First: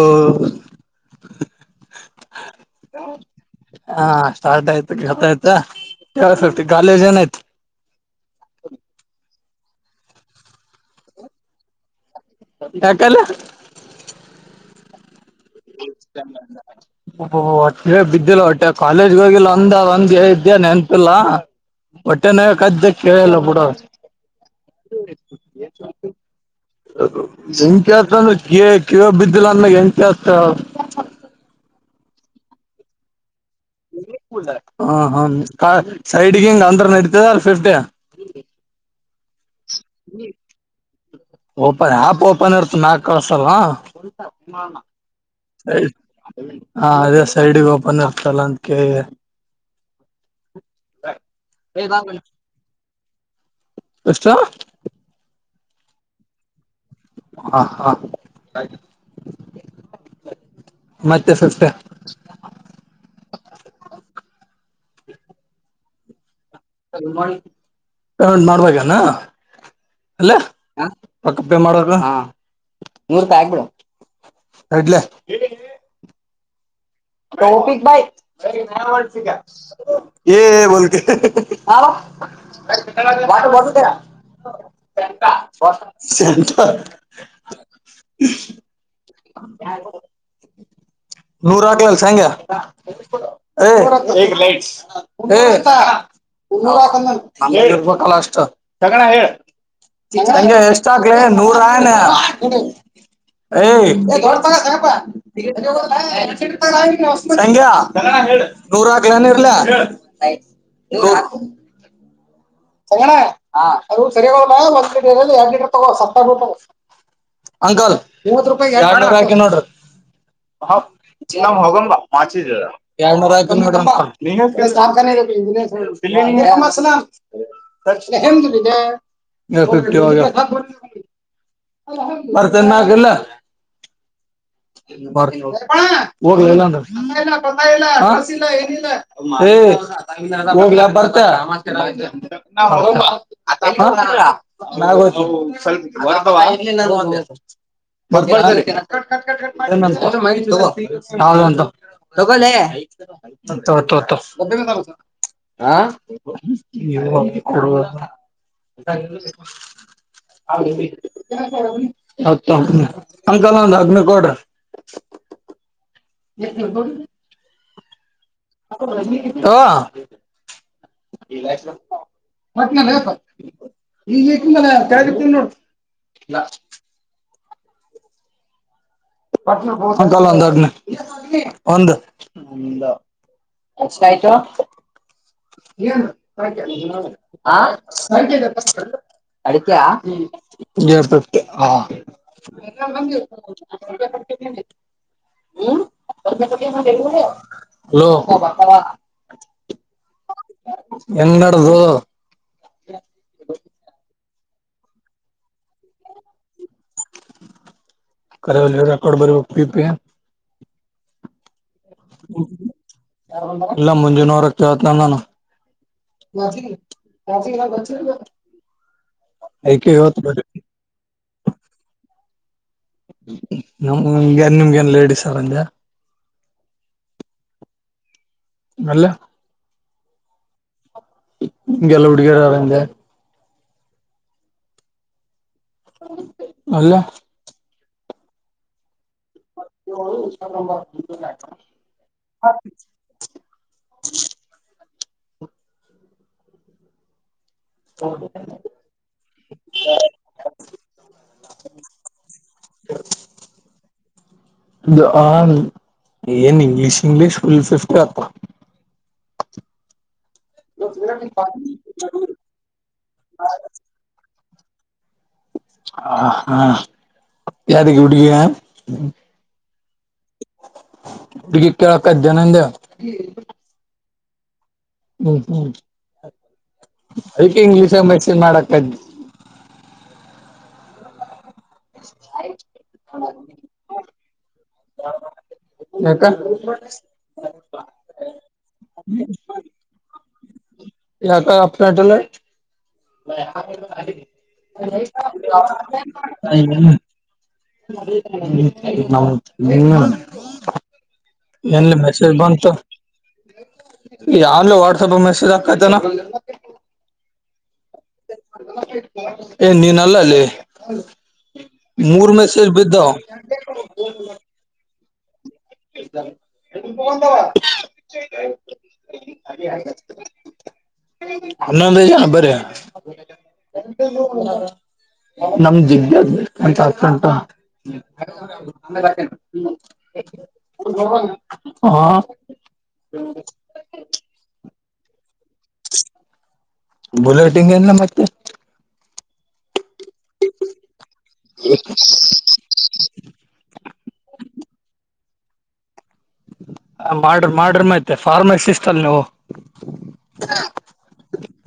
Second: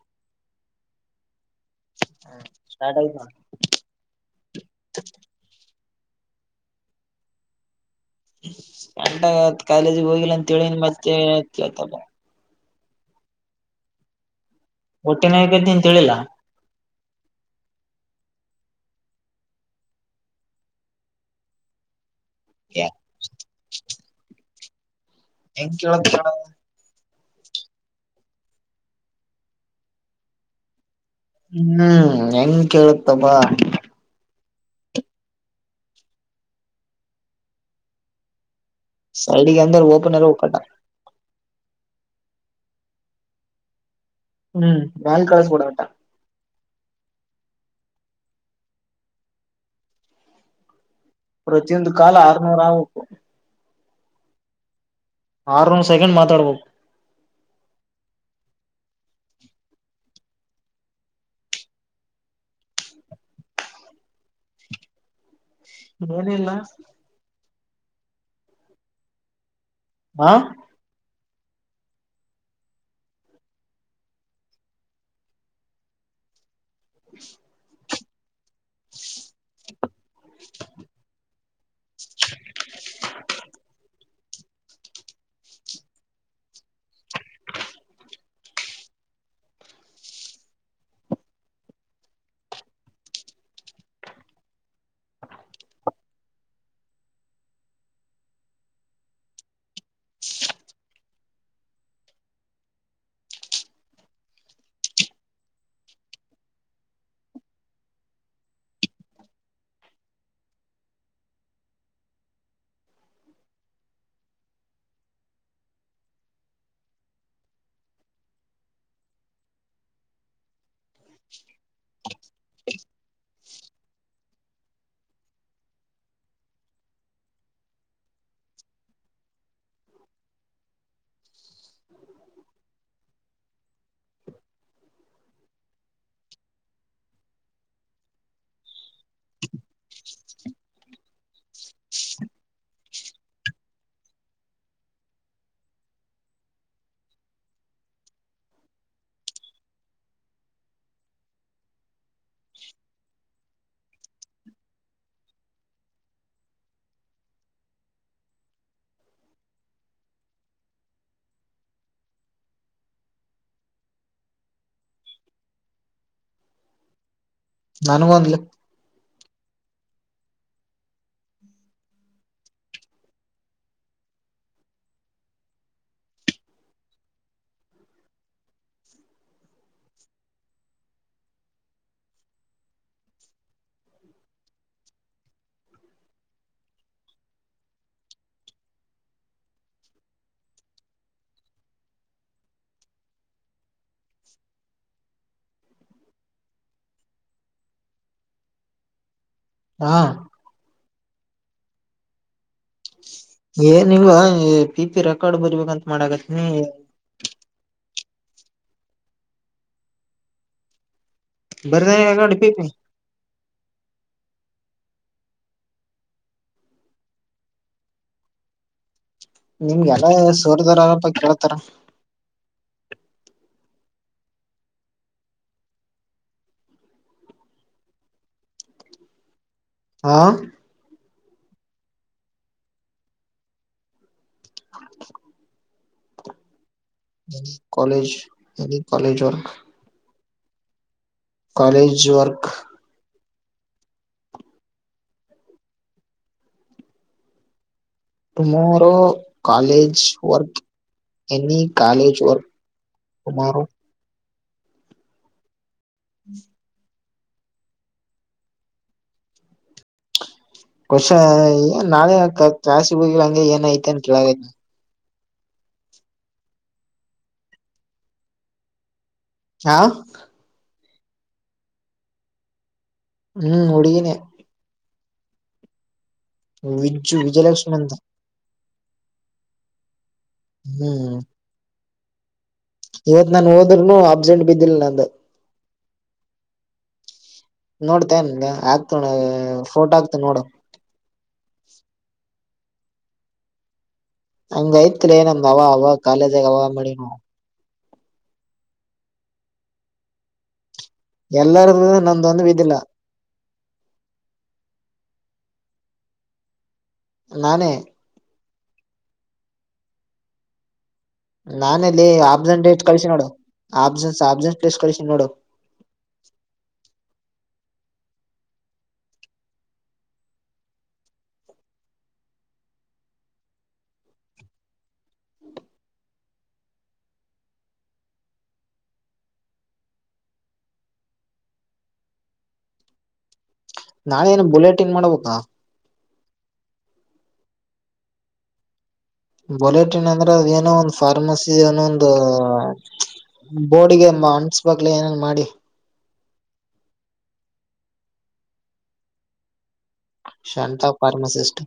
ಒ [inaudible] ಹಾ ಸ್ಟಾರ್ಟ್ ಆಯ್ತು ಹೇಳ್ತಾ ಆಯ್ತಾ. ಕಾಲೇಜ್ ಏನಾಯ್ತು. ಕಟ ಕಾಲೇಜಿಗೆ ಹೋಗಿಲ್ಲ ಅಂತೇಳ ಮತ್ತೆ ಹಾಕಲ್ಲ. ಹೊಟ್ಟೆನ ಬೇಕಂತ ಹೇಳಿಲ್ಲ [unintelligible] ಇದಿಲ್ಲ ಹೊಟ್ಟೆ ಕಾಲೇಜ್ಗೆ ಹೋಗಿಲ್ಲ ಒಂದ ಒಂದ್ ನೆನ್ಪಿಲ್ಲ. ಹೊಟ್ಟೆ ನ ಕದ್ದ ಕೇಳಲ್ಲ ಬಿಡು. ಏನ್ ಕೇಳುತ್ತಣ್ಣ. [unintelligible] ಕಿವ ಬಿದ್ದಿಲ್ಲ ಅಂದ ಹೆಂಗ ಕಸ್ತ ಹ್ಮ್ ಹೆಂಗ್ ಕೇಳುತ್ತಬಾ ಹ ಹ ಸೈಡ್ಗ ಹಿಂಗ ಅಂದ್ರ ನಡತದ ಫಿಫ್ಟ ಹ ಸೈಡಿಗೆ ಅಂದ್ರ ಓಪನ ಇರಬಕ್ ಅಣ್ಣ ಓಪನ್ ಆಪ್ ಓಪನ್ ಇರ್ತ ನಾಕ ಕಳಸಲ್ ಹ್ಮ್ ಮ್ಯಾಲ್ ಕಳಸ್ಬಿಡ ಕಟ [unintelligible] ಹಾ ಅದೇ ಸೈಡ್ಗೆ ಓಪನ್ ಇರತ್ತಲ್ ಅಂತ ಕೇಳಿದೆ. ಪ್ರತಿಯೊಂದು ಕಾಲ್ ಆರ್ನೂರ್ ಆಬಕು ಎಷ್ಟ ಆರ್ನೂರ್ ಸೆಕೆಂಡ್ ಮಾತಾಡಬಕ ಹಾ ಹಾ ಮತ್ತೆ ಶಿಫ್ಟ್ ಏನಿಲ್ಲ ಪೇಮೆಂಟ ಮಾಡ್ಬೇಕಾನ ಅಲ್ಲ ಹಾ ರೊಕ್ಕ ಪೇ ಮಾಡ ಹೋಗು ನೂರು ರೂಪಾಯಿ ಹಾಕ್ಬಿಡ ತಡ್ಲೆ ಕೌಪಿಕ ಭಾಯ [unintelligible] ಕೆ ಬಲ್ಕ ಬಟ್ಟಾ ಬರುದ ಸಂಟ [unintelligible] ನೂರ ಹಾಕ್ಲೆಲ್ ಸಂಗ್ಯಾ ಹ ಏಕ್ ಲೈಟ್ಸ್ ಏ ಪುರಾ ತಂದನಿ ನಮ್ಮಲ್ಲಿ ಇರಬೇಕಲ್ಲ ಅಷ್ಟ ಹೇಳ ಲಗೂನ ಹೇಳ್ ನಂಗೆ ಎಷ್ಟ ಹಾಕಿಲಿ ನೂರಯನ್ ಏಯ [unintelligible] ಸಂಗ್ಯಾ ನೂರ್ ನೂರ್ ಹಾಕ್ಲೆನ್ ಇರಲೇ ಸಂಗಣ್ಣ ಅದು ಸರಿಯಾಗಲ್ಲ ಒಂದ್ ಲೀಟರ್ ಎರಡ್ ಲೀಟರ್ ತಗೋ ಸಸ್ತಾ ಬೀಳತಾವ್ ಅಂಕಲ್ ಮುವ್ವತ್ ರೂಪಾಯಿ ಎರಡು ಅಂಕಲ್ ಎರಡು ನೂರ್ ಹಾಕಿನೆ ನೋಡ್ರಿ ಹ ಜ್ ಹೋಗ ಮಾಚಿದ್ದ ಎಡನೂರಾಯ ಮಸ [unintelligible] [unintelligible] ಫಿಫ್ಟಿ ಈವಾಗ್ ಬರ್ತನ್ನಾಗಲ್ಲ [unintelligible] ಏನಿಲ್ಲ [unintelligible] ಹೇ ಹೋಗ್ಲೇ ಬರ್ತ [unintelligible] [unintelligible] ತಗೋ ಯಾವದರ ಒಂದ ತಗೋ ತಗೋ ಲೇ ತೊ ತೊ ಹಾ [unintelligible] ಹೌದಿ ಹೌದೋ ಅಂಕಲ್ ಒಂದ ಅಗ್ನ ಕೋಡರಿ ಎಷ್ಟ ನನಗೊಂದು ಒಂದಲೇ ಹ [unintelligible] ಮಟ್ನ ಲೇ ಪಾ ಈಗ ಇಟ್ಟಿದನಲ್ ಕೆಳಗ ಇಟ್ಟೀನಿ ನೋಡ ಇಲ್ಲ [unintelligible] ಕಾಲ ಒಂದ ಎಷ್ಟ ಆಯಿತು [unintelligible] ಹ ಸರಿ ಅಡಕ್ಕೆ ಹ ಫಿಫ್ಟಿ [inaudible] ಹ್ಮ ಹಾ ಎಂಗ ನಡದು ಏನ್ವ ಪಿ ಪಿ ರೆಕಾರ್ಡ್ ಬರ್ಬೇಕಂತ ಮಾಡಕತ್ತನಿ ಕರೆ ರೆಕಾರ್ಡ್ ಬರಬೇಕಪ ಬರ್ದ ರೆಕಾರ್ಡ್ ಪಿ ಪಿ ಇಲ್ಲ ಮುಂಜಾನವರ ಜತ್ನಾಾನ ನಿಮ್ಗೆಲ್ಲ ಸೋರಿದಾರಾರಪ್ಪ ಕೇಳ್ತಾರ ನಮಗೆ ನ್ ನಿಮ್ಗೆ ನ್ ಲೇಡಿಸ್ರಜ ಅಲ್ಲ ಹಾ ಗೆಲ್ಲ ಹುಡ್ಗಿಯರ ಅರಂದೆ ಅಲ್ಲ ಕಾಲಜ್ ಅದ ಕಾಲೇಜ ವರ್ಕ್ ಹ ಕಾಲೇಜ ವರ್ಕ್ ಹ tomorrow college work any college work Kumar the on ಏನ್ ಇಂಗ್ಲಿೀಷ್ ಇಂಗ್ಲಿೀಷ್ ಫುಲ್ ಫಿಫ್ಟ ಅತ್ತ ಕಷ ನಾಳೆ ಕಾಾಸಿ ಹೋಗಿಂಗೆ ಏನಐತಿ ಅನ್ ಕೇಳಾಗೈ ಹ ಹಾ ಯದಕ್ಕೆ ಬಿಡ ಹ ಗ ಕೇಳಕ್ಕ ಜನಂದ ಹ್ಮ್ ಹಡುಗಿನ ಹ್ಮ್ ಹ್ಮ್ ವಿಜ್ ಅದ ವಿಜಯಲಕ್ಷ್ಮಿ ಇಂಗ್ಲಿಷ್ ಅಂತ ಮೆಸನ್ ಮಾಡಕ್ ಅು ಹ್ಮ್ ಸ ಇವತ್ ನಾು ಹೋದ್ೂನು ಅಬ್ಸೆಂಟ್ ಬಿದ್ದಿಲ್ಲ ನಂದ ಯಾಕ ನೋಡ್ತಾನ್ ಆಗ್ತಣ ಫೋಟೋ ಆಗ್ತ ನೋಡು ಯ ಕ ಅಲ್ಯಾಟಲ ಹಂಗ ಐತ್ಲೇ ನಮ್ದ ಅವ ಅವ ಕಾಲೇಜಾಗ ಅ ಅವ ಮಾಡಿನು ನೌ ಎಲ್ಲಾರ್ದು ಎನ್ ಮೆಸೇಜ್ ನಂದೊಂದು ಬಂತು ಬಿದ್ದಿಲ್ಲ ಯಾರ್ಲ ವಾಟ್ಸಪ್ ಮೆಸೇಜ್ ಹಾಕತನಾ ನಾನೆ ಏ ನೀನ್ಲ್ಲ ಅಲ್ಲಿೇ ನಾನೆಲ್ಲಿ ಆಬ್ಸೆನ್ಟ್ ಡೇಟ್ ಕಳಿಸಿ ನೋಡು ಆಬ್ಸೆನ್ಸ್ ಆಬ್ಸೆನ್ಟ್ ಪ್ಲೇಸ್ ಕಳಿಸಿ ನೋಡು ಎದ ು ಬಂತವಾ ಆನ್ನಂದ ಬರ ನಮ್ದ ದಂತತ ಉಂಟ ಬ ಹಾ ನಾೇನು ಬುಲೆಟಿನ್ ಮಾಡ್ಬೇಕಾ ಬುಲೆಟಿಂಗ್ ಎಲ್ಲ ಮತ್ತೆ ಬುಲೆಟಿನ್ ಅಂದ್ರೆ ಅದ ಏನೋ ಒಂದು ಫಾರ್ಮಸಿ ಏನೋ ಒಂದು ಬೋಡಿಗೆ ಅನ್ಸಬಾಗಲ ಏನೇನ್ ಮಾಡಿ ಮಾಡ್ರಿ ಮಾಡ್ರ ಮತ್ತ ಫಾರ್ಮಸಿಸಿಸ ಅಲ್ ನೀವು ಶಾಂತ ಫಾರ್ಮಾಸಿಸಿಸ್ಟ.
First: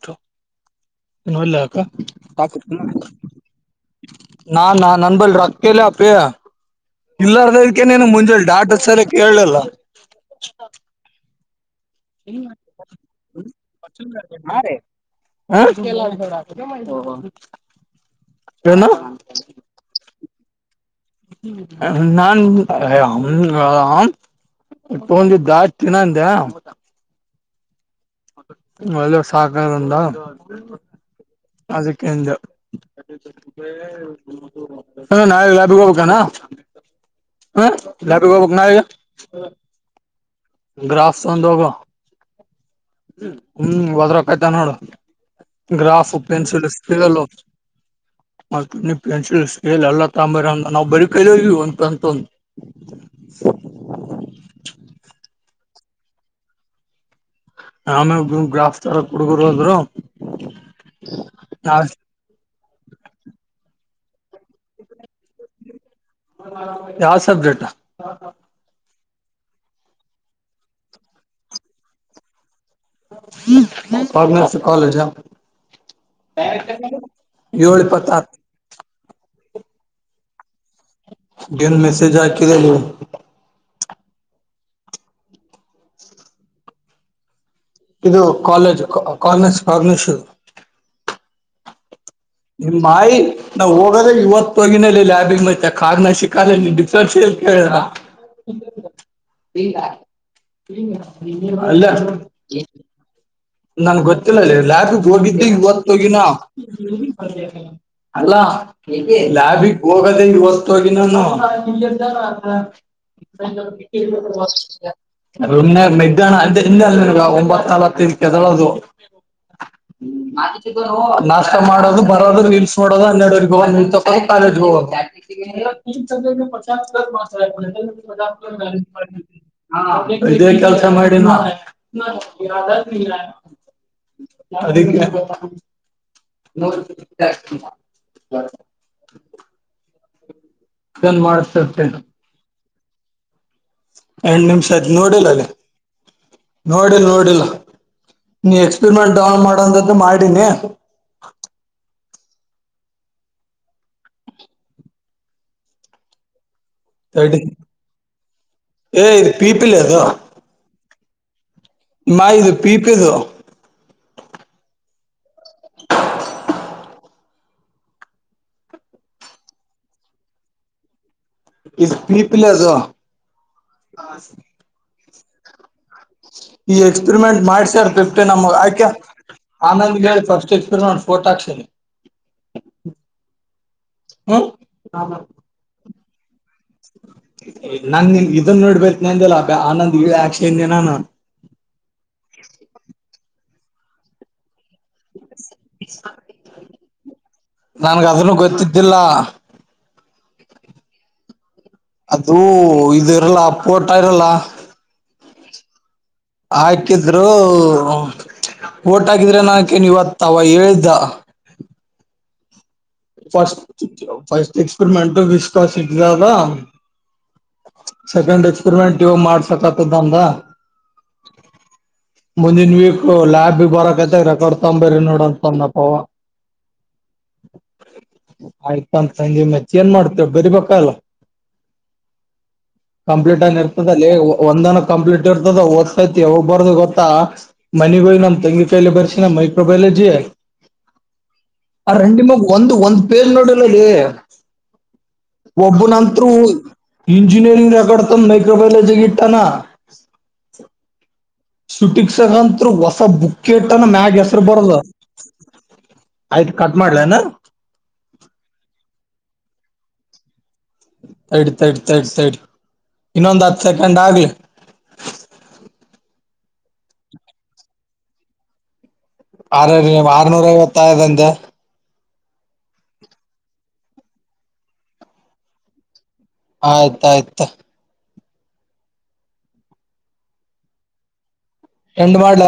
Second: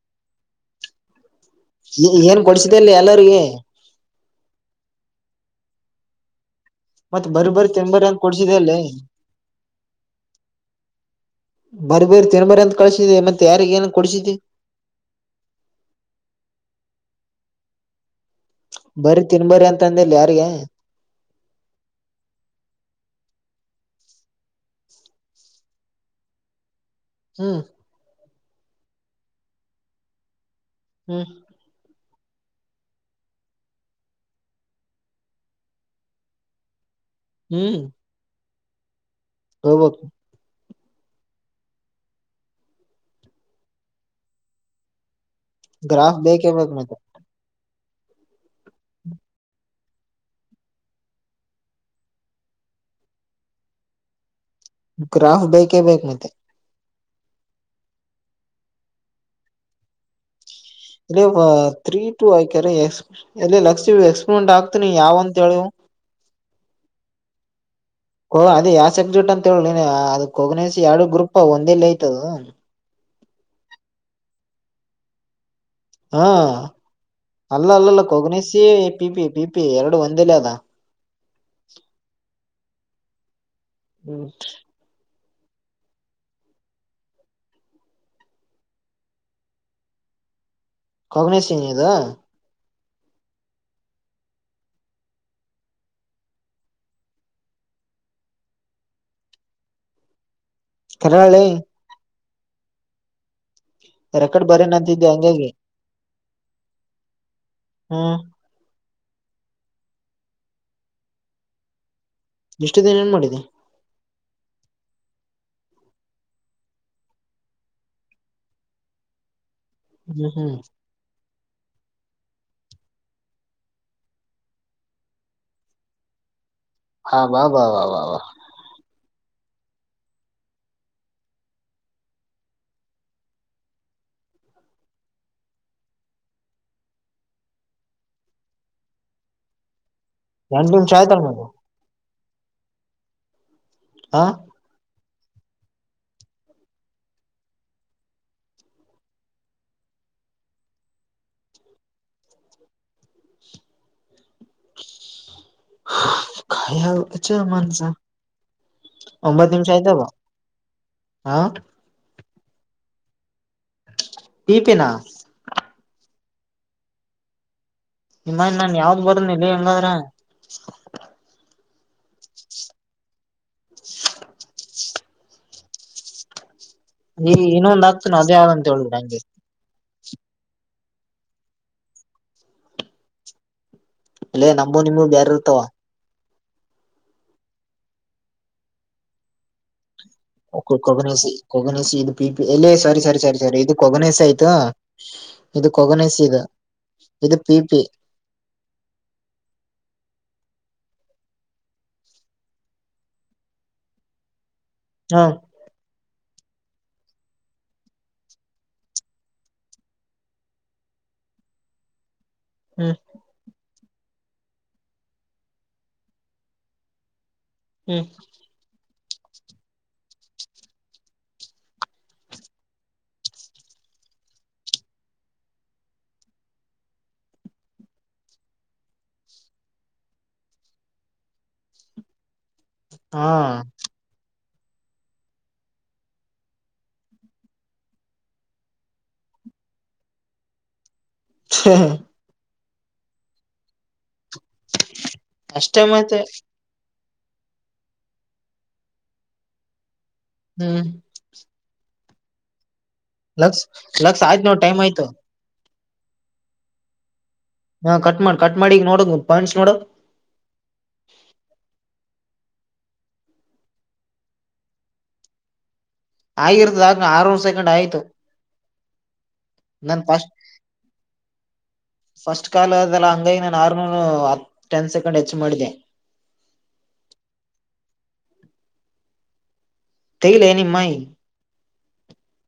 ತ್ತು ಇಲ್ಲ ಏನ್ ಕೊಡ್ಸಿದೆ ಅಲ್ಲಿ ಎಲ್ಲರಿಗೆ ನಾ ನಾ ನನ್ ಬಳಿ ರೊಕ್ ಇಲ್ಲ ‌. ಪ್ರಿಯ ಮತ್ತೆ ಬರ್ಬರ್ ತಿಂಬರ್ ಅಂಗ ಕೊಡ್ಸಿದ ಅಲ್ಲ. ಸರಿ ಕೇಳಲಿಲ್ಲ ಬರ ಬೇರ್ ತಿನ್ಬರ ಅಂತ ಕಳ್ಸಿದ್ದೆ ಮತ್ತೆ ಯಾರಿಗೆ ಏನನ್ ಕೊಡಿಸಿದ್ದಿ. ಹ ಏನು ಬರಿ ತಿನ್ಬರಿ ಅಂತಂದಿಲ್ಲ ಯಾರಿಗೆ. ನನ್ [unintelligible] ತ ಒಂದು ದಾಸ್ ದಿನ ಅಂದ. ಹ್ಮ್ ಒಳ್ಳೆ ಸಾಕಂದ. ಹ್ಮ್ ಎಂತ ನಾದು [unintelligible] ಬೇಕಾನ. ಹ ಲಾಬಿ ಹೊಬೆಕ ನಾವಿಗ. ಹೊಬೇಕು ಗ್ರಾಸ್ ಒಂದ ಹೋಗ ಹ್ಮ ಹೊದ್ರಕಾಯ್ತಾ ನೋಡು. ಗ್ರಾಫ್ ಬೇಕೇ ಪೆನ್ಸಿಲ್ ಬೇಕ್ ಮತ್ತೆ ಸ್ಕೆಲು. ಮತ್ತ ಪೆನ್ಸಿಲ್ ಸ್ಕೇಲ್ ಎಲ್ಲ ತಗಂಬರಂದ ನಾವವು ಬರಿ ಕೈಲವಿಂತಂತ. [inaudible] ಗ್ರಾಫ್ ಬೇಕೇ ಬೇಕು ಮತ್ತೆ. ಹ ಗ್ರಾಫ್ ತರಕ್ ಹುಡ್ಗುರ್ ಹೋದ್ರು. ಇ ತ್ರ್ರೀ ಟು ಆಯಕ್ಯ ಎಕ್ ಎ ಲಕ್ಷ್ಮ. ಎಕ್ಸ್ಪಿರಿಮೆಂಟ್ ಆಗ್ತೀನಿ ಯಾವ ಅಂತ ಹೇಳಿವು. ಯಾವ ಸಬ್ಜೆಕ್ಟ್. ಎಕ್ಜುಟ್ ಅಂತ ಹೇಳಿ ಅದು ಕೋಗನ ಎರಡು ಗ್ರೂಪ್ ಒಂದೇಲ್ಲ ಯತದು. ಕಾನರ್ಸಿ ಕಾಲೇಜ. ಹಾ ಅಲ್ಲ ಏಳು ಅಲ್ಲಲ್ಲ ಇಪ್ಪತ್ತಾರು ಕೊಗ್ನಿಸಿ ಪಿಪಿ ಪಿಪಿ ಎರಡು ಒಂದಿಲ್ಲ ಅದ. ನ್ ಮೆಸಜ ಆಕರೆಲ್ಲ. ಹ್ಮ್ ಇದು ಕಾಲೇಜ್ ಕಾರ್ನಸ್ ಕಾರ್ನಶ. ಕಾಗ್ನೂಸಿ ಅದು. ನಿಮ್ಮ ಮಾಯಿ ನಾವವು ಹೋಗದ್ರೆ ಇವತ್ತು ತಗಿನಲ್ಲಿ ಲ್ಬಿಗ್ ಮೈ ಕ ನ ಸಿಕ ಡಿಫೆನ್ಸ್ ಕೇಳ. ಇಲ್ಲ ಕರಾಳೆ ಅಲ್ಲ ನನ್ ರೆಕಾರ್ಡ್ ಗೊತ್ತಿಲ್ಲಲ್ಲಿ ಬರೇನ ಲ್ಯಾಬ್ ಅಂತಿದ್ದೆ ಹೋಗಿದ್ದೆ ಹಂಗಾಗಿ ಇವತ್ತೋಗಿನ. ಹ್ಮ್ ಅಲ್ಲ ಲಾಬಿಗೆ ಹೋಗದೇ ಈ ಹೊಸ್ತೋಗಿ ನಾನು. [inaudible] ಇಷ್ಟು ದಿನ ಏನ್ ಮಾಡಿದೆ ನ್ನೆ ಮಗಾನ ಅಲ್ಲ ಒಂಬತ್ತಲ್ತ. ಳದು ಹ್ಮ್ ಹ್ಮ್ ನಾಷ್ಟ ಮಾಡೋದು ಬರೋದು ರೀಲ್ಸ್ ನೋಡೋದು ಹನ್ನೆಡರಿಗೆ ಹೋಗ ನಿ ತೋ ಕಾಲೇಜ್ ಹೋಗದು. [inaudible] ಹಾ ಬಾ ಬಾ ಬಾ ಬಾ ಬಾ ಇದೆ ಕೆಲ್ಸ ಮಾಡಿನ್ ನಾನ್. ಅದಿಕೆ [inaudible] ಎರಡ್ ನಿಮ್ಷ ಆಯ್ತಲ್ಲ ಮದು. ಹ ಎರಡ್ ನಿಮಿಷ ಆಯ್ತ್ ನೋಡಿಲ ಅಲ್ಲಿ ನೋಡಿ ನೋಡಿಲ್ಲ. ನೀ ಎಕ್ಸ್ಪೆರಿಮೆಂಟ್ ಡೌನ್ ಮಾಡಂತ್ದ ಮಾಡೀನಿ. [inaudible] ಅಚ್ಚ ತಡಿ ಮಾನ್ಸ ಏ ಇದು ಒಂಬತ್ತು ನಿಮಿಷ ಪೀಪಿಲ್ ಅದು ಆಯ್ತಲ್ವಾ ಹಾ ಮ ಇದು ಪೀಪಿದು ಪೀ ಪಿನ [unintelligible] ನಿಮ್ಮ ನಾನ್ ಯಾವ್ದ ಬರದ [unintelligible] ಇಲ್ಲ ಹೆಂಗಾದ್ರ ಇಸ್ ಪೀಪಲ್ ಅದು ಈ ಈ ಎಕ್ಸ್ಪೆರಿಮೆಂಟ್ ಇನ್ನೊಂದ್ ಮಾಡ್ಸರ್ ಆಗ್ತನ ಫಿಫ್ಟ ಅದೇ ನಮ್ ಯಾವ್ದಂತ ಆಯಕೆ ಹೇಳಿದ್ರ ಹಂಗೆ ಆನಂದ್ಗೆ ಹೇಳಿ ಫಸ್ಟ್ ಎಕ್ಸ್ಪಿರಿಮೆಂಟ್ ಪೋಟಾಕ್ಕ್ಷಿನ ಲೆ ನಮಗೂ ನಿಮ್ಮಗು ಬೇರೆ ಇರ್ತಾವ ನಾನ್ ನಿ ಇದನ್ನ ನೋಡ್ಬೇಕೇ ನಲ್ಲ ಆನಂದ ಕೊನಿ ಕೊಗನಸಿ ಇದು ಪಿ ಪಿ ಎಲ್ಲೇ ಸರಿ ಸರಿ ಸರಿ ಸರಿ ಇದು ಕೊಗನಸ ಆಯ್ತು ಇದು ಕೊಗನಸ ಇದ ನನ್ಗ ಅದನ್ನು ಗೊತ್ತಿದ್ದಿಲ್ಲ ಅದುೂ ಇದು ಇರಲ್ಲ ಪೋಟ ಇರಲ್ಲ ಹಾ ಆಕಿದ್ರು ಓಟ್ಗಿದ್ರೆ ನನಕೇನ್ ಇವತ್ತಾವ ಹೇಳ್ದ ಹ್ಮ್ ಫಸ್ಟ್ ಫಸ್ಟ್ ಎಕ್ಸ್ಪೆರಿಮೆಂಟ್ ವಿಶ್ವಾಸ ಇ ಹ್ಮ್ [unintelligible] ಸೆಕೆಂಡ್ ಎಕ್ಸ್ಪೆರಿಮೆಂಟ್ ಇವ ಮಾಡ್ಸಕ್ ಆತದ ಅನ್ದ ಮುಂದಿನ ವೀಕ್ ಲ್ಯಾಬ್ ಬರಕತೆ ರೆಕಾರ್ಡ್ ತೊಂಬ್ರಿ ನೋಡಂತ ತಂದ್ಪ್ಪವ [unintelligible] ಆಯ್ತ ಅಂತ ನೀ ಮಚ್ಚ ಏನ್ ಮಾಡ್ತೇವೆ ಬರಿಬೇಕಲ್ಲ ಹಾ ಕಂಪ್ಲೀಟ್ ಆಗ ಇರ್ತದ ಅಲ್ಲಿ ಒಂದ್ನ ಕಂಪ್ಲೀಟ್ ಇರ್ತದ ಓದ್ತೈತಿ ಯಾವಾಗ ಬರದು ಗೊತ್ತಾ ಮನಿಗೋಗಿ ನಮ್ ತಂಗಿ ಕಾಯಯಲಿ ಬರ್ಸಿ ನಮ [unintelligible] ಆ ರಂಡಿಮಗ್ ಒಂದು ಒಂದು ಪೇಜ್ ನೋಡಿಲ್ಲಲ್ಲಿ ಅಷ್ಟೇ ಒಬ್ಬ ಮತ್ತೆ ನಂತರೂ ಇಂಜಿನಿಯರಿಂಗ ರಕಡ್ತ ಮಾೈಕ್ರೋಬಾಯೋಲೊಜಿ ಗ ಇಡ್ತಾನ ಹ್ಮ್ ುಟಿಕ್ಸ್ಗಂ ಹೊಸ ಲಕ್ಸ್ ಬುಕಟ್ನ ಮ್ಯಾಗ ಲಕ್ಸ್ ಹೆಸರು ಆಯ್ತ್ ನೋಡ್ ಬರದ ಟೈಮ್ ಆಯ್ತು ಆಯ್ತು ಕಟ್ ಮಾಡ್ಲೆನು ಹಾ ಕಟ್ ಮಾಡ ಕಟ್ ಮಾಡಿಗ್ ನೋಡ ಪಾಯಿಂಟ್ಸ್ ನೋಡ ತಡ್ ತಡ್ ತಡಿ ತಡಿ ಇನ್ನೊಂದ್ ಹತ್ ಸೆಕೆಂಡ್ ಆಗ್ಲಿ ಆಗಿರ್ತದ ಆ ಆರೂರು ಸೆಕೆಂಡ್ ಆಯ್ತು ಆ ನನ್ ಆರ್ನೂರ ಫಸ್ಟ್ ಅರ್ನುರ್ ಐವತ್ತದಂದ ಫಸ್ಟ್ ಕಾಲ್ ಅದೆಲ್ಲ ಹಂಗಾಗಿ ನ ಆರ್್ಮೂಲ್ ಹ ಟೆನ್ ಸೆಕೆಂಡ್ ಹೆಚ್ಚು ಮಾಡಿದೆ ಆಯ್ತ ಆಾಯ್ತು ತೈಲ್ಲ ಎನ ಮಾೈಿ ಎಂಡ ಮಾಡ್ಲ